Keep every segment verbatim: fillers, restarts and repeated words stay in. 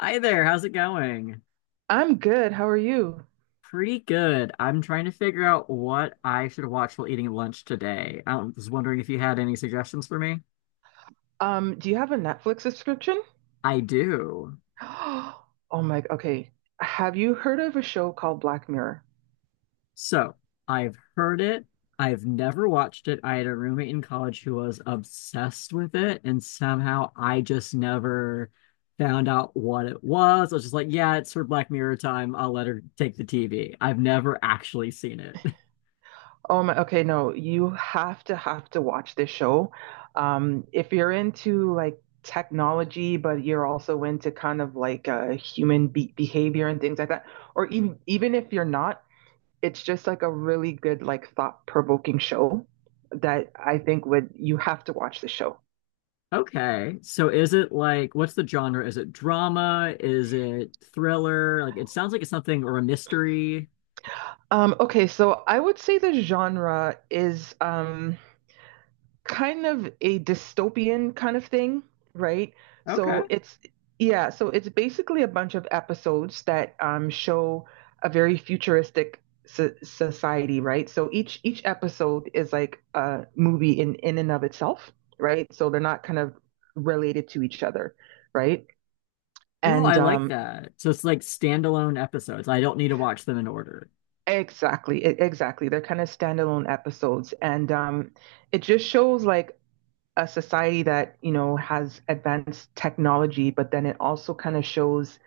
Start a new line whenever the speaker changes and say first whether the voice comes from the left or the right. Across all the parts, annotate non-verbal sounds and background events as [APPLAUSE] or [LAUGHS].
left: Hi there, how's it going?
right: I'm good. How are you?
left: Pretty good. I'm trying to figure out what I should watch while eating lunch today. I was wondering if you had any suggestions for me.
right: Um, do you have a Netflix subscription?
left: I do.
right: [GASPS] Oh my, okay. Have you heard of a show called Black Mirror?
left: So, I've heard it. I've never watched it. I had a roommate in college who was obsessed with it, and somehow I just never found out what it was. I was just like, yeah, it's for Black Mirror time. I'll let her take the T V. I've never actually seen it. [LAUGHS]
right: Oh my, okay, no, you have to have to watch this show. Um, if you're into like technology, but you're also into kind of like uh, human be behavior and things like that, or even even if you're not, it's just like a really good like thought-provoking show that I think would you have to watch the show.
left: Okay. So is it like what's the genre? Is it drama? Is it thriller? Like it sounds like it's something or a mystery.
right: Um, okay, so I would say the genre is um, kind of a dystopian kind of thing, right?
left: Okay.
right: So it's, yeah, so it's basically a bunch of episodes that um, show a very futuristic so- society, right? So each each episode is like a movie in in and of itself, right? So they're not kind of related to each other, right?
left: Oh,
right: And
left: I like
right: um,
left: that. So it's like standalone episodes. I don't need to watch them in order.
right: exactly, e- exactly, they're kind of standalone episodes, and um, it just shows like a society that you know has advanced technology but then it also kind of shows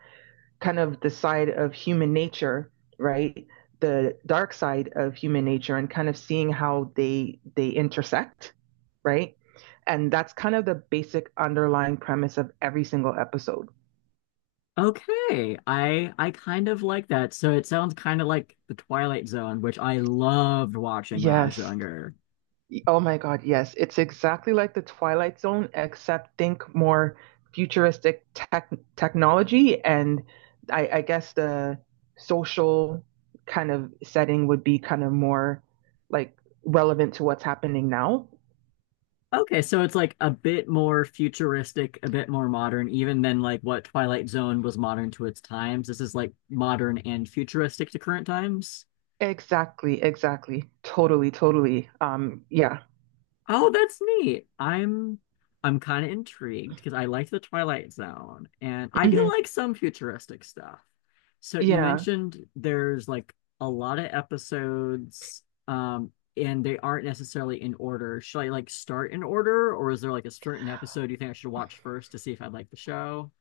right: kind of the side of human nature, right, the dark side of human nature and kind of seeing how they they intersect, right, and that's kind of the basic underlying premise of every single episode.
left: Okay. I I kind of like that. So it sounds kind of like The Twilight Zone, which I loved watching when I was
right: Yes.
left: younger.
right: Oh my God, yes. It's exactly like the Twilight Zone, except think more futuristic tech technology. And I, I guess the social kind of setting would be kind of more like relevant to what's happening now.
left: Okay, so it's like a bit more futuristic, a bit more modern, even than like what Twilight Zone was modern to its times. This is like modern and futuristic to current times.
right: Exactly, exactly. Totally, totally. Um, yeah.
left: Oh, that's neat. I'm I'm kind of intrigued because I liked the Twilight Zone and I
right: Hmm.
left: do like some futuristic stuff. So you
right: Yeah.
left: mentioned there's like a lot of episodes um and they aren't necessarily in order. Should I like start in order or is there like a certain episode you think I should watch first to see if I like the show?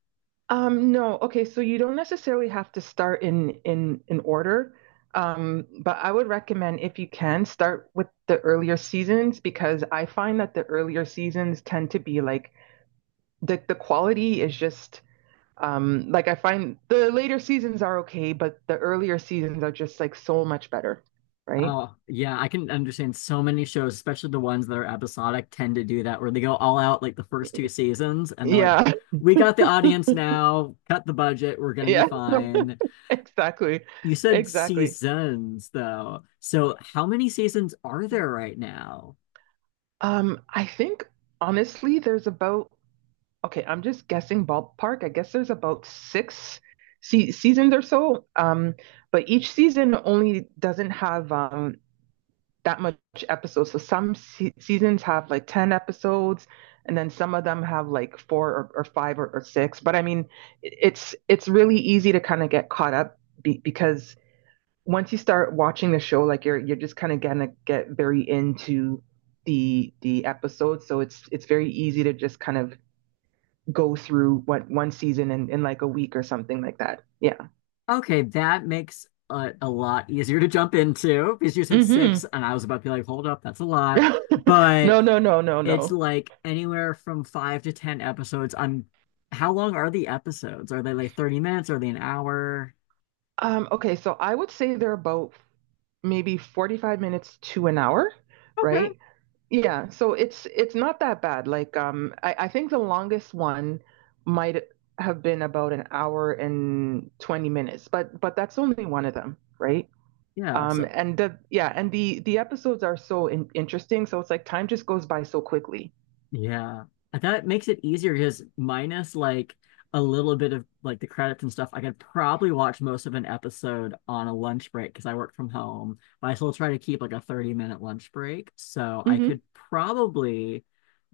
right: Um, no, okay, so you don't necessarily have to start in in in order. Um, but I would recommend if you can start with the earlier seasons because I find that the earlier seasons tend to be like the the quality is just um like I find the later seasons are okay, but the earlier seasons are just like so much better, right?
left: Oh, yeah, I can understand so many shows, especially the ones that are episodic, tend to do that where they go all out like the first two seasons and they're like,
right: Yeah. [LAUGHS]
left: we got the audience now, cut the budget, we're gonna be
right: Yeah. [LAUGHS]
left: fine.
right: Exactly.
left: You said
right: Exactly.
left: seasons though. So how many seasons are there right now?
right: Um, I think honestly there's about okay, I'm just guessing ballpark. I guess there's about six se seasons or so. Um, but each season only doesn't have um that much episodes. So some se seasons have like ten episodes, and then some of them have like four or, or five or, or six. But I mean, it's it's really easy to kind of get caught up be because once you start watching the show, like you're you're just kind of gonna get very into the the episode. So it's it's very easy to just kind of go through what one season in, in like a week or something like that. Yeah.
left: Okay, that makes a, a lot easier to jump into because you said
right: Mm-hmm.
left: six and I was about to be like, hold up, that's a lot.
right: [LAUGHS]
left: But
right: No, no, no, no,
left: it's
right: no.
left: like anywhere from five to ten episodes. I'm how long are the episodes? Are they like thirty minutes? Are they an hour?
right: Um, okay, so I would say they're about maybe forty-five minutes to an hour,
left: Okay.
right: right? Yeah, so it's it's not that bad. Like um I, I think the longest one might have been about an hour and twenty minutes, but but that's only one of them, right?
left: Yeah.
right: Um
left: So
right: and the yeah, and the the episodes are so in- interesting, so it's like time just goes by so quickly.
left: yeah. And that makes it easier because minus like a little bit of like the credits and stuff, I could probably watch most of an episode on a lunch break because I work from home. But I still try to keep like a thirty minute lunch break. So I
right: Mm-hmm.
left: could probably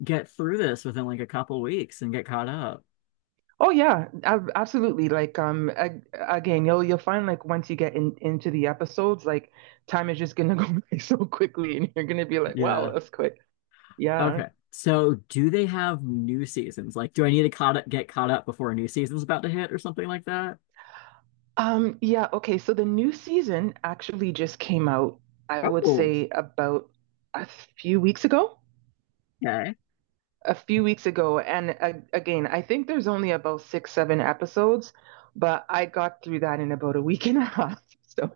left: get through this within like a couple weeks and get caught up.
right: Oh yeah, ab- absolutely. Like um ag again, you'll you'll find like once you get in into the episodes, like time is just gonna [LAUGHS] go by so quickly and you're gonna be like, wow,
left: Yeah.
right: that's quick. Yeah.
left: Okay. So do they have new seasons? Like, do I need to caught up, get caught up before a new season's about to hit or something like that?
right: Um yeah, okay, so the new season actually just came out, I would
left: Oh,
right: say about a few weeks ago.
left: okay.
right: A few weeks ago, and uh, again, I think there's only about six, seven episodes, but I got through that in about a week and a half. [LAUGHS] So,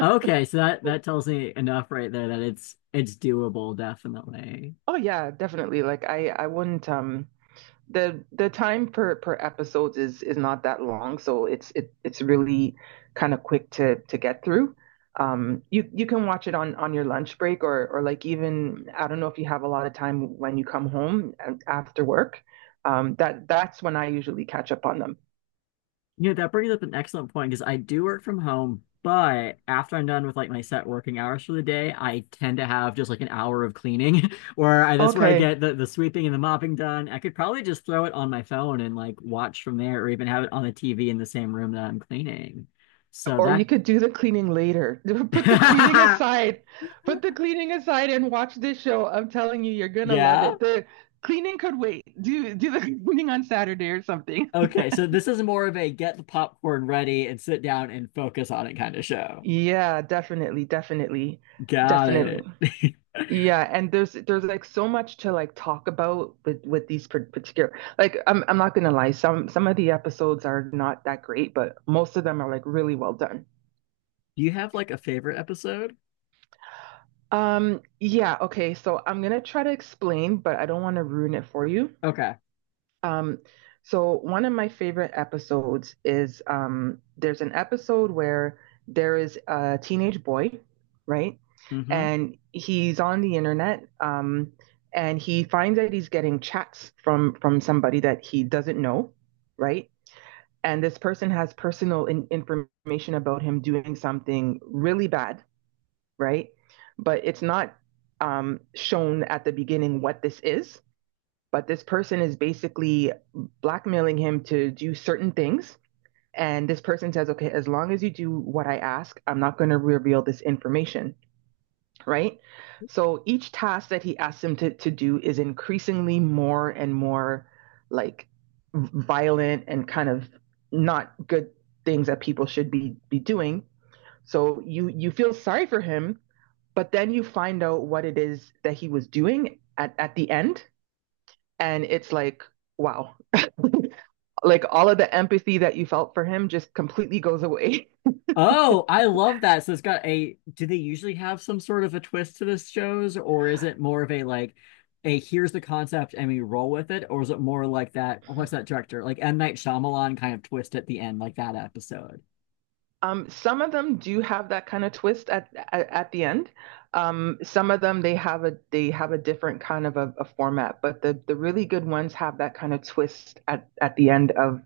left: Okay, so that that tells me enough right there that it's it's doable, definitely.
right: oh yeah, definitely. Like I I wouldn't um the the time per per episodes is is not that long, so it's it, it's really kind of quick to to get through. Um, you you can watch it on on your lunch break or or like even I don't know if you have a lot of time when you come home after work. Um, that that's when I usually catch up on them.
left: You know, that brings up an excellent point because I do work from home, but after I'm done with like my set working hours for the day, I tend to have just like an hour of cleaning [LAUGHS] where I, that's where I
right: Okay.
left: get the, the sweeping and the mopping done. I could probably just throw it on my phone and like watch from there or even have it on the T V in the same room that I'm cleaning. So
right: Or you
left: that,
right: could do the cleaning later. [LAUGHS] Put the cleaning
left: [LAUGHS]
right: aside. Put the cleaning aside and watch this show. I'm telling you, you're gonna love
left: yeah.
right: it. The cleaning could wait. Do do the [LAUGHS] cleaning on Saturday or something.
left: Okay. So this is more of a get the popcorn ready and sit down and focus on it kind of show.
right: Yeah, definitely, definitely,
left: Got
right: definitely.
left: it. [LAUGHS]
right: Yeah, and there's there's like so much to like talk about with with these par- particular like I'm I'm not gonna lie, some some of the episodes are not that great, but most of them are like really well done.
left: Do you have like a favorite episode?
right: Um, yeah, okay, so I'm gonna try to explain, but I don't want to ruin it for you.
left: Okay.
right: Um, so one of my favorite episodes is um, there's an episode where there is a teenage boy, right?
left: Hmm.
right: And he's on the internet, um, and he finds that he's getting chats from from somebody that he doesn't know, right? And this person has personal in- information about him doing something really bad, right? But it's not um, shown at the beginning what this is, but this person is basically blackmailing him to do certain things. And this person says, okay, as long as you do what I ask, I'm not going to reveal this information, right? So each task that he asks him to, to do is increasingly more and more like violent and kind of not good things that people should be, be doing. So you, you feel sorry for him, but then you find out what it is that he was doing at, at the end. And it's like, wow, like all of the empathy that you felt for him just completely goes away. [LAUGHS]
left: Oh, I love that. So it's got a, do they usually have some sort of a twist to this shows, or is it more of a like a here's the concept and we roll with it, or is it more like that, what's that director? Like M. Night Shyamalan kind of twist at the end, like that episode.
right: Um, some of them do have that kind of twist at at, at the end. Um, some of them they have a they have a different kind of a, a format, but the the really good ones have that kind of twist at at the end of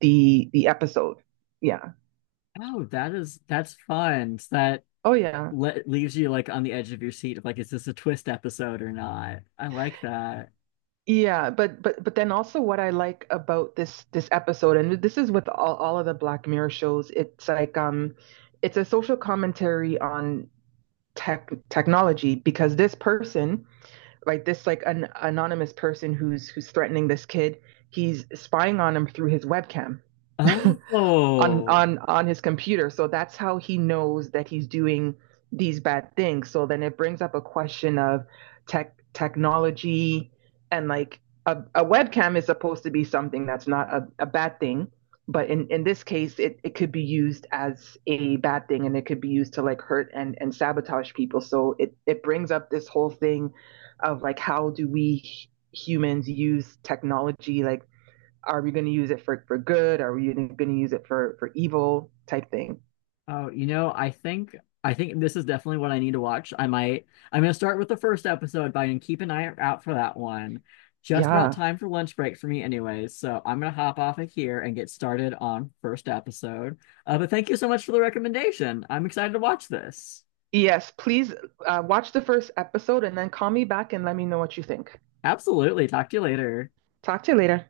right: the the episode. Yeah.
left: Oh, that is that's fun. So that
right: Oh yeah.
left: le leaves you like on the edge of your seat of like, is this a twist episode or not? I like that.
right: Yeah, but but but then also what I like about this this episode, and this is with all, all of the Black Mirror shows, it's like um it's a social commentary on tech technology because this person like this like an anonymous person who's who's threatening this kid he's spying on him through his webcam [LAUGHS] on
left: Oh.
right: on on his computer. So that's how he knows that he's doing these bad things. So then it brings up a question of tech technology and like a, a webcam is supposed to be something that's not a, a bad thing. But in, in this case, it, it could be used as a bad thing and it could be used to like hurt and, and sabotage people. So it, it brings up this whole thing of like, how do we humans use technology like are we going to use it for, for good? Are we going to use it for, for evil type thing?
left: Oh, you know, I think I think this is definitely what I need to watch. I might I'm gonna start with the first episode, but I can keep an eye out for that one. Just about
right: Yeah.
left: time for lunch break for me anyways, so I'm gonna hop off of here and get started on first episode. Uh, but thank you so much for the recommendation. I'm excited to watch this.
right: Yes, please uh, watch the first episode and then call me back and let me know what you think.
left: Absolutely. Talk to you later.
right: Talk to you later.